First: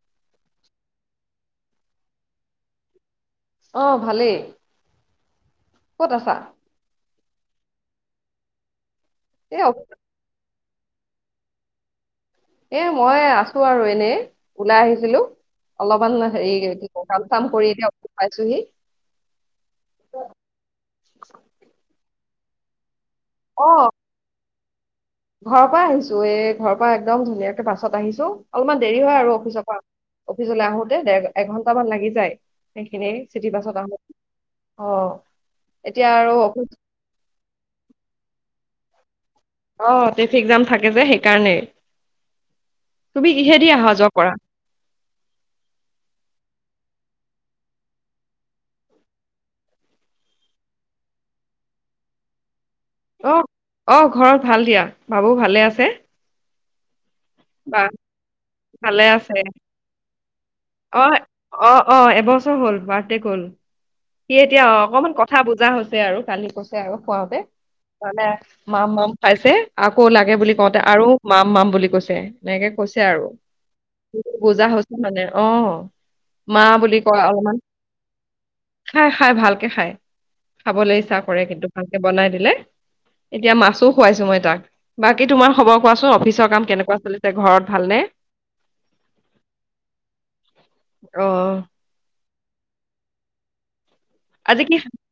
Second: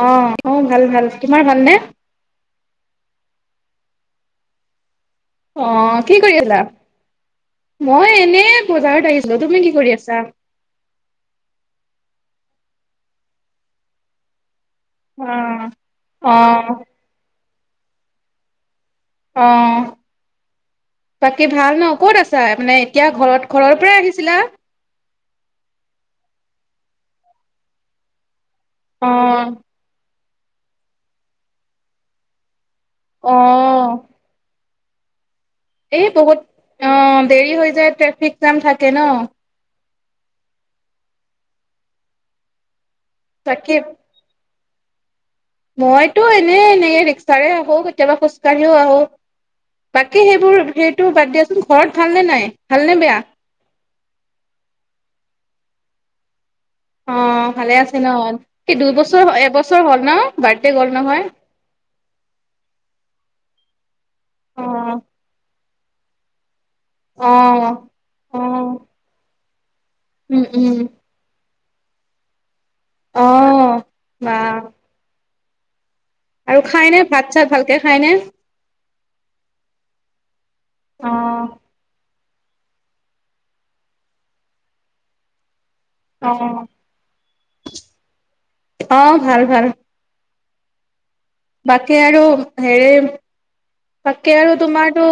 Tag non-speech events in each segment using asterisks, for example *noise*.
অ', অ', ভাল-ভাল তোমাৰ ভালনে? অহ, ভালেই। অ, ক'ত কি আছা কৰি আছিলা মই এনে বজাৰ ত' আহিছিলো এ তুমি অ- কি কৰি আছা? এ মই আছো আৰু এনেই। ওলাই আহিছিলো অ অলপমান অ হেৰি কি কাম চাম কৰি এতিয়া পাইছোহি। অ, বাকী ভাল ন' ক'ত আছা মানে এতিয়া ঘৰত অ ঘৰৰ পৰাই আহিছিলা? ঘৰৰ পৰা আহিছো এই ঘৰৰ পৰা একদম ধুনীয়াকে বাছত আহিছো অলপমান দেৰি অ হয় আৰু অফিচৰ পৰা। অফিচলৈ আহোতে দেৰ, এঘন্টামান লাগি যায়, সেইখিনি অ চিটি বাছত আহোতে। অ'। এই এতিয়া আৰু বহুত, অফিচ অ', দেৰি হৈ যায় ট্ৰেফিক জাম থাকে ন। অ, ট্ৰেফিক জাম থাকে যে, সেইকাৰণেই তুমি কিহেদি তাকে অহা যোৱা কৰা? মইতো এনেই এনেকে ৰিক্সাৰে আহো, কেতিয়াবা খোজ কঢ়িও আহো। বাকী, সেইবোৰ সেইটো বাদ দিয়াচোন, ঘৰত ভালনে নাই? ভালনে বেয়া অ', অ', ঘৰত ভাল দিয়া, বাবু ভালে আছে। অ, ভালে বা আছে ন, স ভালে দুইবছৰ, আছে এবছৰ হ'ল ন, বাৰ্থডে গ'ল অ নহয়? অ অ, এবছৰ হ'ল, বাৰ্থডে গ'ল। সি অ এতিয়া অকনমান কথা বুজা হৈছে, আৰু কালি কচ আৰু অ খোৱা তানে, অ মাম-মাম খাইছে। আকৌ লাগে উম বুলি উম কওঁতে, আৰু মাম-মাম বুলি কৈছে। এনেকে কৈছে, অ আৰু বা বুজা হৈছে, মানে অ, মা আৰু খাইনে ভাত চাত ভালকে খাই নে। খাই-খাই ভালকে খাই, খাবলৈ অ ইচ্ছা কৰে কিন্তু ভালকে বনাই দিল এতিয়া মাছো খুৱাইছো মই তাক, বাকী তোমাৰ খবৰ খোৱাচোন অফিচৰ কাম কেনেকুৱা চলি আহ' ভাল-ভাল। অ বাকী, আৰু হেৰে তাকে, আৰু আজি কি তোমাৰো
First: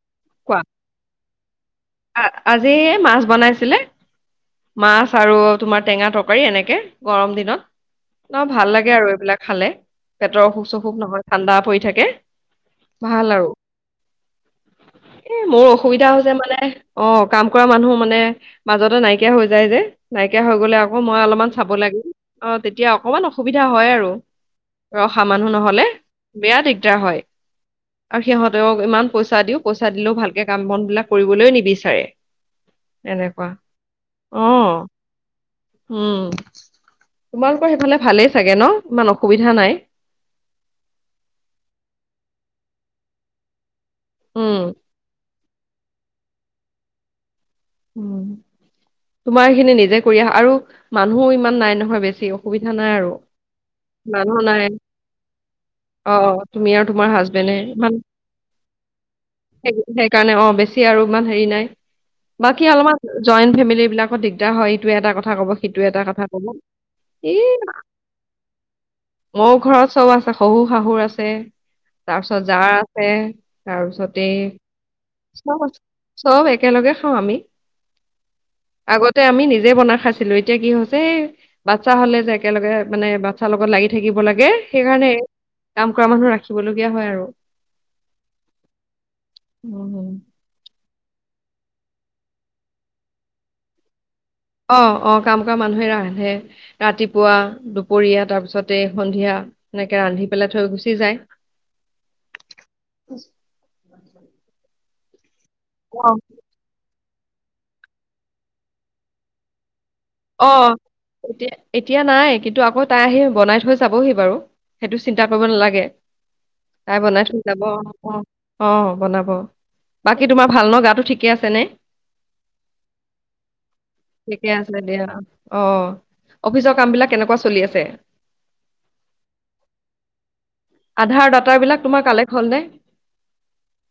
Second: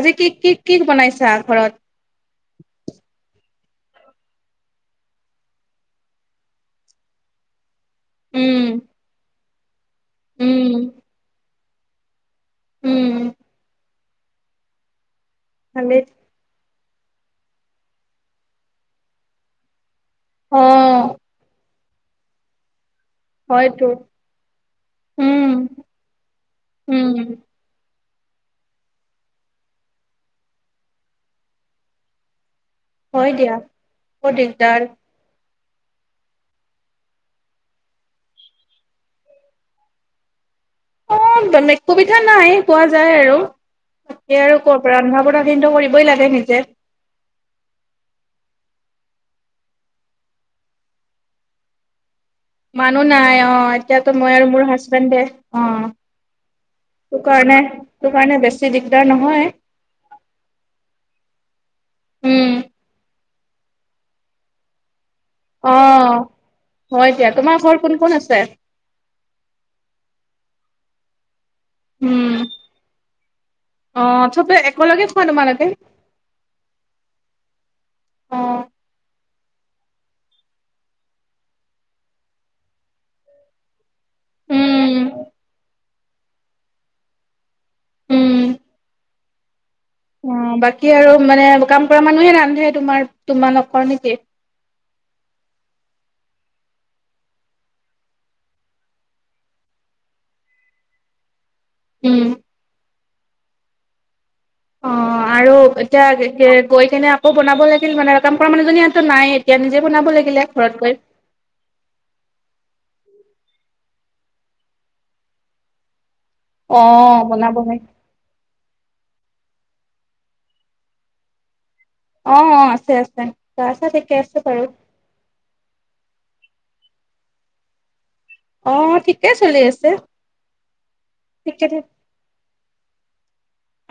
আজি কি', কি', খোৱা কি', বনাইছা ঘৰত। আ' আজি মাছ বনাইছিলে মাছ আৰু তোমাৰ টেঙা তৰকাৰী এনেকে গৰম দিনত ন উম ভাল লাগে আৰু এইবিলাক খালে পেটৰ অসুখ- উম অসুখ নহয় ঠাণ্ডা পৰি থাকে উম ভাল আৰু এ মোৰ ভালেই অসুবিধা হৈছে মানে অ' কাম কৰা মানুহ মানে মাজতে নাইকিয়া হৈ যায় যে, নাইকিয়া হৈ অ গলে আকৌ মই অলপমান চাব লাগ অ তেতিয়া অকমান অসুবিধা হয়তো হয় আৰু ৰহা উম মানুহ নহলে, বেয়া দিগদাৰ উম হয়। আৰু সিহঁতক ইমান পইচা দিও, পইচা দিলেও ভালকে কাম বন বিলাক কৰিবলৈ নিবিচাৰে। হয় এনেকুৱা দিয়া বৰ দিগদাৰ অ', উম। তোমালোকৰ সেইফালে ভালেই চাগে ন, ইমান অসুবিধা নাই। অ' বেলেগ *unintelligible* নাই পোৱা যায় আৰু তাকে আৰু উম কৰ পৰা ৰন্ধা বঢ় *unintelligible* কৰিবই লাগে নিজে। উম, তোমাৰ এইখিনি নিজে কৰি আহা, আৰু মানুহো ইমান নাই নহয় বেছিও। মানুহ নাই অ', এতিয়াতো মই আৰু মোৰ নাই হাজবেণ্ডে এ। অ', অ', তুমি আৰু তোমাৰ তো হাজবেণ্ডে কাৰণে, ইমান তো কাৰণে, বেছি দিগদাৰ নহয়। সেইকাৰণে, অ', বেছি আৰু ইমান হেৰি নাই। উম, বাকী, অলপমান জইণ্ট ফেমিলি বিলাকত দিগদাৰ হয়, ইটোয়ে এটা কথা *unintelligible* সেইটোৱে এটা কথা অ'। কব হয় দিয়া, তোমাৰ ঘৰত *unintelligible* কোন কোন আছে? অ', ঘৰত চব আছে, শহু-শাহুৰ আছে। উম, তাৰপিছত, জাৰ আছে, তাৰপিছতে অ', এই চবে একেলগে খোৱা চব, তোমালোকে? *unintelligible* চব একেলগে খাওঁ আমি। অ', আগতে আমি নিজে বনাই খাইছিলো। এতিয়া কি হৈছে, এই বাচ্ছা হলে যে, একেলগে মানে বাচ্ছাৰ লগত লাগি থাকিব লাগে, উম, সেইকাৰণে কাম কৰা মানুহ ৰাখিবলগীয়া হয় আৰু। উম। অ', বাকী, আৰু মানে, কাম কৰা মানুহে ৰান্ধে, তোমাৰ, তোমালোকৰ নেকি? অ', অ', কাম কৰা মানুহে ৰান্ধে, ৰাতিপুৱা, দুপৰীয়া, তাৰপিছতে সন্ধিয়া। এনেকে ৰান্ধি পেলাই থৈ, গুচি যায়। উম। *unintelligible* অ আৰু এতিয়া অ', গৈ কিনে আকৌ বনাব লাগিল, মানে, কাম কৰা মানুহজনী ইতো নাই, এতিয়া নিজে বনাব লাগিলে অ', ঘৰত গৈ। এতিয়া, এতিয়া নাই, কিন্তু আগত তাই আহি বনাই থৈ যাবহি বাৰু সেইটো চিন্তা কৰিব নালাগে। অ আহিব নাই শন বনাব যাব লাগে। অ, অ, বনাব বাকী তোমাৰ ভাল ন গাটো ঠিকে আছেনে? অ', অ', আছে-আছে গাচা ঠিকে আছে বাৰু। দিয়া অ, অফিচৰ কামবিলাক কেনেকুৱা চলি আছে? অ ঠিকে চলি আছে। আধাৰ ডাট ঠিকে বিলাক তোমাৰ কালেক্ট হল নে?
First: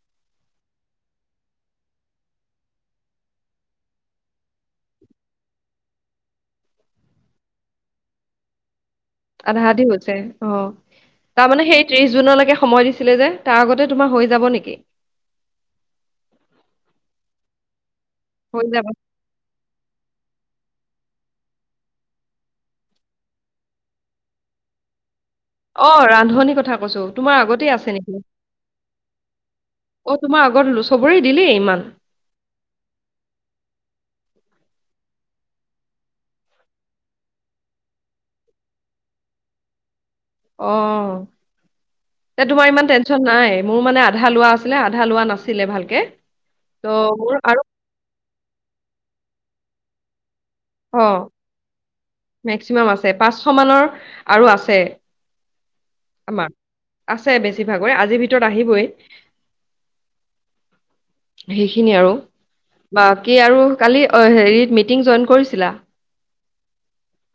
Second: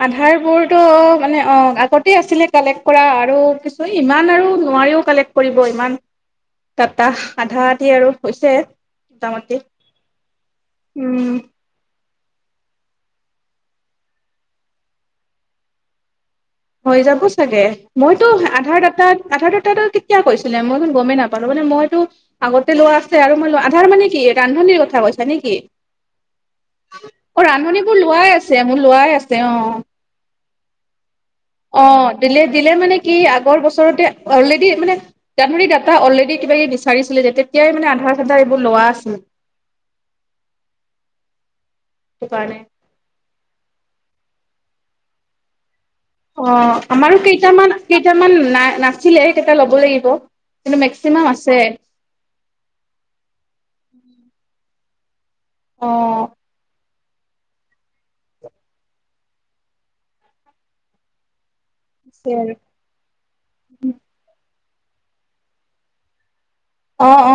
আধাৰবোৰটো মানে অ, আগতে আছিলে কালেক্ট কৰা আৰু কিছু ইমান আৰু নাৰিও কালেক্ট কৰিব ইমান টাটা আধা আধি আৰু হৈছে। মোটামুটি আধা আধি হৈছে অ, উম। তাৰমানানে সেইটো ত্ৰিশ জুনলৈকে সময় দিছিলে যে তাৰ আগতে তোমাৰ হৈ যাব নেকি। হৈ যাব চাগে মইতো হৈ আধাৰ যাব। দটাাত আধা ডটা কেতিয়া কৈছিলে মই গমেই নাপালো মানে মইতো আগতে লোৱা আছে আৰু মই আধাৰ মানে কি ৰান্ধনিৰ কথা কৈছা নেকি? অ', ৰান্ধনী কথা কৈছো, তোমাৰ অ আগতেই আছে ৰান্ধনীবোৰ নেকি? লোৱাই আছে মোৰ লোৱাই আছে অ' অ, তোমাৰ আগতলোবৰেই দি অ, দিলে - দিলে মানে কি আগৰ বছৰতে দি মানে ত ধৰি দা অলৰেডি কিবাকিবি বিচাৰিছিলে যে তেতিয়াই মানে আধাৰ চাধাৰ এইবোৰ লোৱা আছিল। *inaudible* অ, সেইটো এ কাৰণে তোমাৰ ইমান টেনচন নাই মোৰ মানে আধা লোৱা আছে। আধা লোৱা নাছিলে ভালকে। অ, ত' আমাৰো মোৰ আৰু কেইটামান - কেইটামান না নাছিলে সেই কেইটা লব লাগিব। কিন্তু অ, মেক্সিমাম আছে মেক্সিমাম আছে পাচশ মানৰ আৰু আছে অ আমৰ। আছে বেছিভাগই আজিৰ ভিতৰত আহিবই সিন আৰু বাকি আৰু কালি হেৰিত মিটিং জইন কৰিছিলা? অ - অ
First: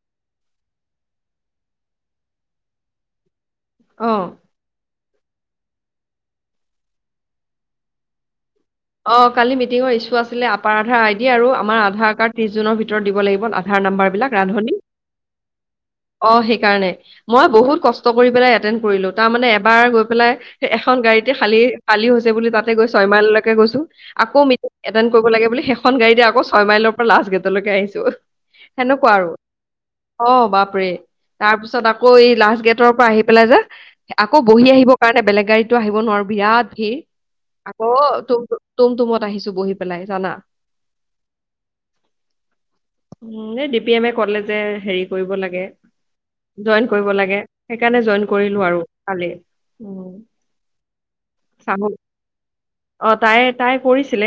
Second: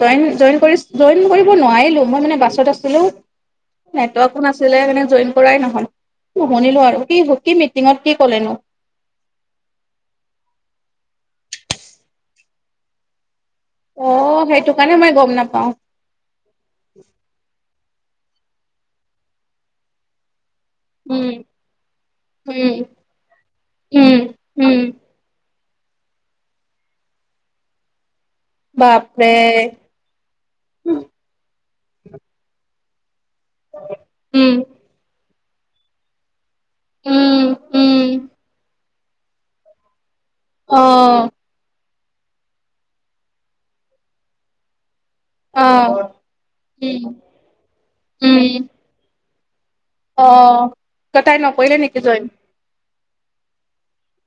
জইন - জইন- জইন কৰিব নোৱাৰিলো মই মানে বাছত আছিলো। অ'। নেটৱৰক নাছিলে মানে জইন কৰাই নহয়ু শুনিলো আৰু কি - কি মিটিঙত কি কলেনো? অ কালি মিটিঙৰ ইছ্যু আছিলে আপাৰ আধাৰ আই ডি আৰু আমাৰ আধাৰ কাৰ্ড ত্ৰিশ জুনৰ ভিতৰত দিব লাগিব আধাৰ নাম্বৰ অ বিলাক সেইটো ৰান্ধনী কাৰণে মই গম নাপাও অ, সেইকাৰণে মই বহুত কষ্ট কৰি পেলাই এটেড কৰিলো তাৰ মানে এবাৰ গৈ পেলাই এখন উম গাড়ীতে খালি - খালি হৈছে বুলি উম তাতে গৈ ছয়মাইললৈকে গৈছো উম আকৌ মিটিং উম এটেণ্ড কৰিব লাগে বুলি শে এখন গাড়ী দ আকৌ ছয় মাইলৰ পৰা লাষ্ট গেটলৈকে আহিছো সেনেকুৱা আৰু বাপৰে অ, বাপ তাৰ পিছত আকৌ এই লাষ্ট গেটৰ পৰা আহি পেলাই যে আকৌ উম বহি আহিবৰ কাৰণে বেলেগ গাড়ীতো আহিব নোৱাৰো বিৰাত ভিৰ উম উম আকৌুম তুমত তুমত আহিছো বহি পেলাই জানা। অ', উম, এই ডি পি এমে কলে যে হেৰি কৰিব লাগে অ জইন উম কৰিব লাগে সেইকাৰণে জইন কৰিলো আৰু কালি। উম, আহ ত তাই নকৰিলে চাহু নেকি জইন? অ, তাই তাই কৰিছিলে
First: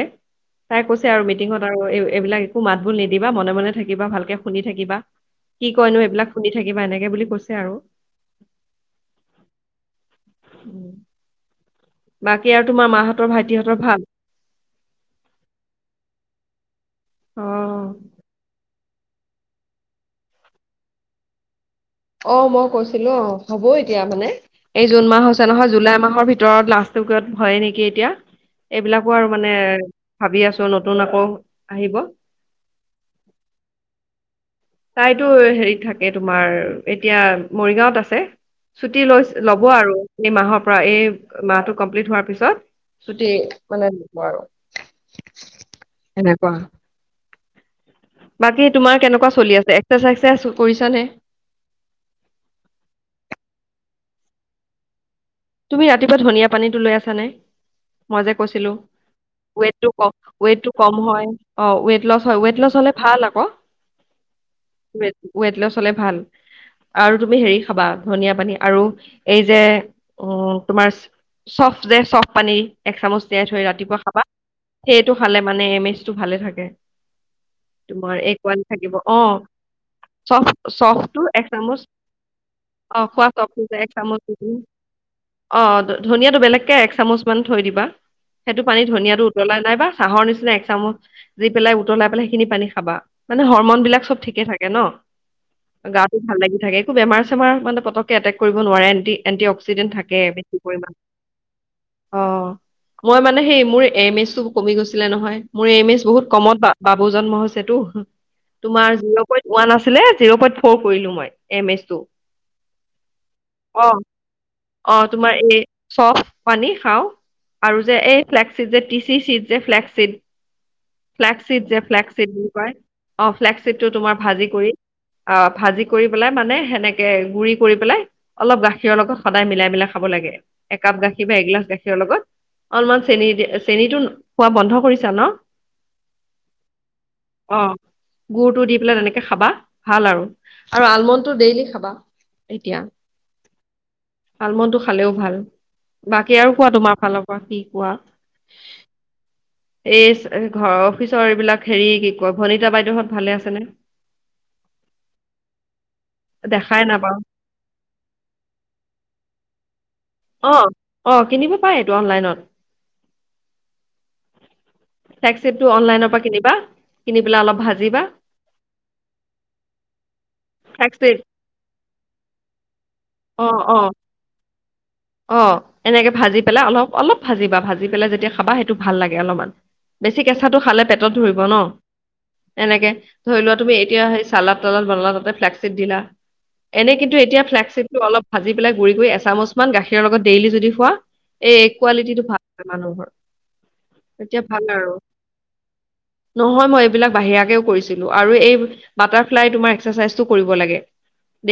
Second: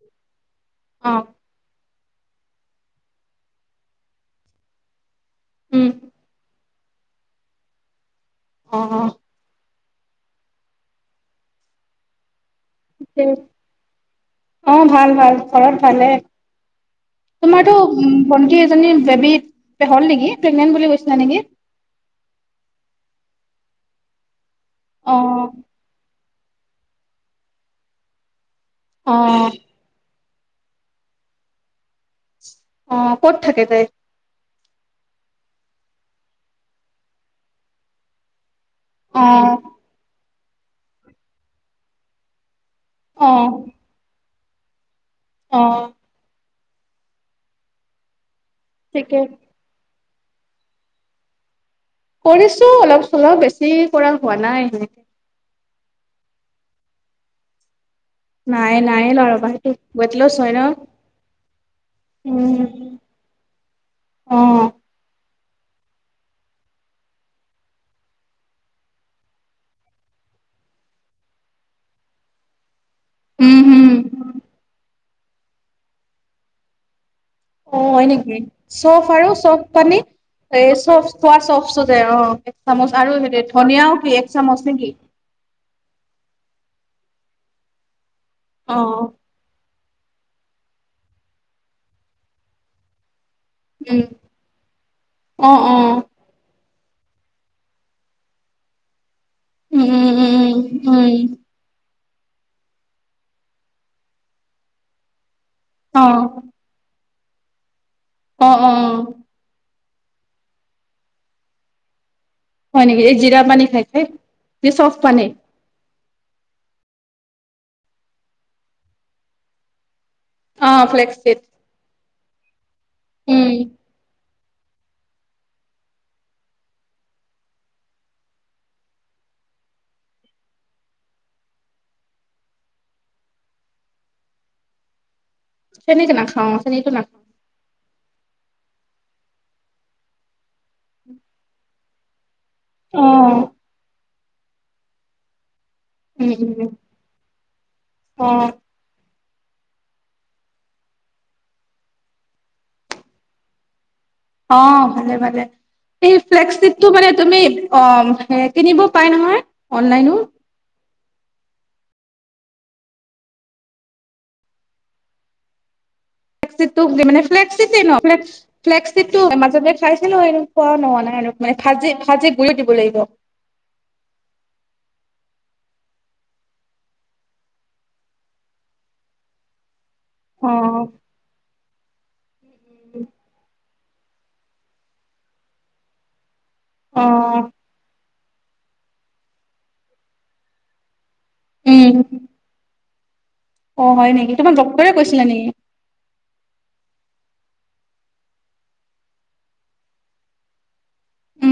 তাই কৈছে অ আৰু মিটিঙত আৰু এই এইবিলাক একো মাত বোৰ নিদিবা মনে মনে থাকিবা ভালকে শুনি থাকিবা কি উম কইনো এইবিলাক শুনি থাকিবা এনেকে বুলি কৈছে আৰু অ- অ। বাকী আৰু তোমাৰ মাহঁতৰ ভাইটিহঁতৰ ভাল? অ, ভাল - ভাল ঘৰত ভালে। অ', তোমাৰতো ভণ্টি এজনী বেবী হ'ল নেকি প্ৰেগনেন্ট বুলি কৈছিলা নেকি? অ, মই কৈছিলো অ, হ'ব এতিয়া মানে এই জুন অ মাহ হৈছে নহয় জুলাই মাহৰ ভিতৰত ভিতৰত লাষ্টত ভয়ে নেকি এতিয়া এইবিলাকো অ আৰু মানে ভাবি আছো নতুন আকৌ আহিব। অ, ক'ত থাকে তাই? তাইতো হেৰিত থাকে তোমাৰ এতিয়া মৰিগাৱত আছে। ছুটি লৈ অ ল'ব আৰু এই মাহৰ পৰা এই মাহটো কমপ্লিট হোৱাৰ পিছত। অ ছুটি মানে ন আৰু। অ', কোৱা? বাকী তোমাৰ ঠিকে কেনেকুৱা চলি আছে এক্সাৰ চাচচাইজ কৰিছা নে? কৰিছোঁ অলপ চলপ বেছি কৰা হোৱা নাই। তুমি ৰাতিপুৱা ধনিয়া পানীটো লৈ আছানে? মই যে কৈছিলোঁ, নাই নাই লোৱা ৰ'বা সেইটো ৱেটটো কম, ৱেট লছ হয় ন ৱেটটো কম হয় অ, ৱেট লছ হয় ৱেট উম লছ হ'লে ভাল আকৌ, অ ৱেট ৱেট লছ হ'লে ভাল, আৰু তুমি হেৰি খাবা ধনিয়া পানী আৰু, এই যে উম তোমাৰ, চফ যে চফ পানী এক চামুচ তিয়াই উম থৈ হম ৰাতিপুৱা খাবা। সেইটো খালে মানে এম এইজটো ভালে থাকে। অ হয় তোমাৰ নেকি এক ৱান থাকিব চফ অ, আৰু চফ পানী চফ এই চফ চফটোৰ খোৱা এ চফ চামুচ, যে অ এক চামুচ অ, আৰু খোৱা চফটো যে ধনিয়াও এক কি চামূচ চামুচ *unintelligible* নেকি অ', ধনিয়াটো বেলেগকে এক চামুচ মান থৈ দিবা। সেইটো অ পানী ধনিয়াটো উতলাই নাই বা চাহৰ নিচিনা এক চামুচ দি পেলাই উতলাই পেলাই সেইখিনি পানী খাবা। মানে হৰমন বিলাক উম চব ঠিকে থাকে ন', অ অ গাটো ভাল লাগি থাকে। বেমাৰ চেমাৰ মানে পতককে এটেক কৰিব নোৱাৰে এণ্টি এণ্টি উম ক্সিডেণ্ট থাকে উম উম উম বেছি পৰিমাণ। উম অ', মই মানে সেই মোৰ এম এইজটো কমি গৈছিলে নহয় মোৰ এম এইজ অ বহুত কমত পা *unintelligible* *unintelligible* হৈছেতো, অ অ তোমাৰ জিৰো পইণ্ট ওৱান আ জ' পই ফ' কৰিলো মই এছ টো। হয় নেকি এই জিৰা পানী খাই, খায়, নে অ চফ পানী? তোমাৰ এই চফ পানী খাওঁ আৰু যে এই ফ্লেকট যে টি চি চিট যে ফ্লেক চিট অ ফ্লেক ফ্লেক্সিড যে ফ্লেকচিট বুলি কয় অ', উম ফ্লেকটটো তোমাৰ ভাজি কৰি অ', ভাজি কৰি পেলাই মানে সেনেকে গুৰি কৰি পেলাই অলপ গাখীৰৰ লগত সদায় মিলাই মিলাই খাব লাগ। লে একাপ গাখীৰ বা এগিলাছ গাখীৰ লগত অলপমান চেনি চেনিটো খোৱা বন্ধ কৰিছা ন'। চেনি নাখাওঁ, চেনিকো নাখাওঁ। অ' গুৰটো দি পেলাই তেনেকে খাবা ভাল আৰু আৰু আলমণ্ডটো ডেইলি খাবা। এতিয়া অ ফালমূলটো খালেও ভাল, উম বাকী উম আৰু খোৱা তোমাৰ ফালৰ কি কোৱা অ এই এই ঘৰৰ অফিচৰ এইবিলাক, হেৰি কি কয় ভনীতা বাইদেউহত ভালে আছেনে? অ', ভালে, ভালে। সেই ফ্লেক দেখাই চিডটো মানে নাপাওঁ তুমি অ', কিনিব পাই নহয় অনলাইনো। অ', অ', কিনিব পাৰেটো অনলাইনত। ফ্লেকচিডটো অনলাইনৰ পৰা কিনিবা ফ্লেকচিডটো কিনি মানে পেলাই অলপ ফ্লেকচিডেই ভাজিবা ন' ফ্লেকচিডটো মাজতে খাইছিলো সেইটো খোৱা নহ'ল ফ্লেগশ্বিপ না মানে ভাজি, ভাজি গৰি দিব লাগিব। অ', অ'। অ', এনেকে ভাজি পেলাই অলপ অলপ ভাজিবা ভাজি পেলাই যেতিয়া খাবা সেইটো ভাল লাগে অলপমান। বেছি অ কেঁচাটো খালে পেটত ধৰিব ন'। এনেকে ধৰি লোৱা তুমি এতিয়া সেই চালাদ তালাদ বনালা তাতে ফ্লেক চিড দিলা। এনে অ কিন্তু এতিয়া ফ্লেক চিডটো অলপ ভাজি পেলাই গুৰি কৰি এচামুচ মান গাখীৰৰ লগত ডেইলি যদি খোৱা এ উম কোৱালিটিটো ভাল মানুহৰ। অ হয় নেকি এতিয়া তোমাক ভাল ডক্তৰে আৰু, কৈছিলে নেকি নহয় মই বিলাক বাহিৰাকেও কৰিছিলো আৰু এই বাটাৰ ফ্লাই তোমাৰ এক্সাৰচাইজটো কৰিব লাগে।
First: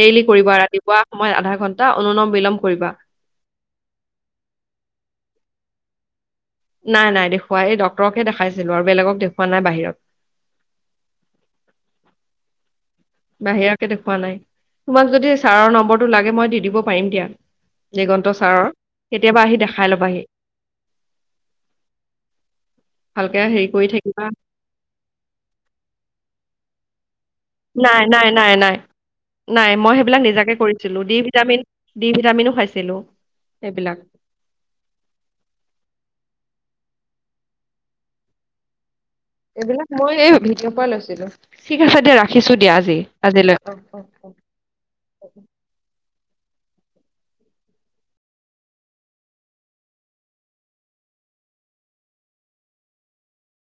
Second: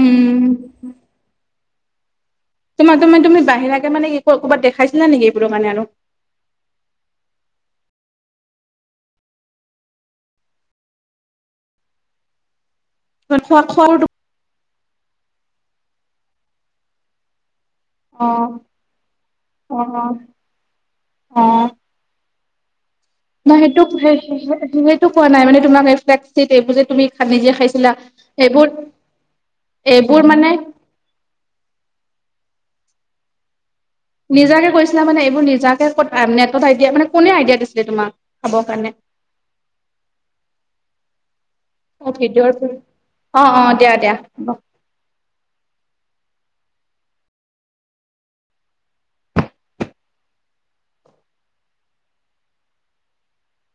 ডেইলি কৰিবা ৰাতিপুৱা সময়ত আধা ঘন্টা অনলম বিলম কৰিবা। তোমাৰ তুমি তুমি বাহিৰাকে মানে কি ক'ৰবাত দেখাইছিল নে নেকি এইবোৰো মানে আৰু? নাই, নাই দেখুওৱা এই ড্ক্তৰকহে দেখাইছিলো আৰু বেলেগক দেখুৱা নাই বাহিৰত। *inaudible* খোৱা বাহিৰাকে খোৱাৰ দেখুৱা নাই, তোমাক যদি ছাৰৰ নম্বৰটো লাগে মই দি দিব পাৰিম দিয়া। অ দিগন্ত ছাৰৰ, কেতিয়াবা আহি অ দেখাই ল'বাহি। ভালকে হেৰি নহয়, কৰি থাকিবা সেইটো, সেইটো কোৱা নাই মানে তোমাক তুমি নিজে খাইছিলা নাই, নাই, নাই, এইবোৰ নাই। নাই মই সেইবিলাক এইবোৰ মানে নিজাকে কৰিছিলোঁ ডি ভিটামিন, ডি ভিটামিনো খাইছিলো। সেইবিলাক নিজাকে কৈছিলা মানে এইবোৰ নিজাকে ক'ত পাই মানে কটা এতিয়া মানে কোনে আইডিয়া দিছিলে তোমাক, খাবৰ কাৰণে? এইবিলাক মই এই ভিডিঅ' পৰা লৈছিলো ঠিক আছে অ দিয়া ৰাখিছো দিয়া আজি আজিলৈ অ'। বা *inaudible*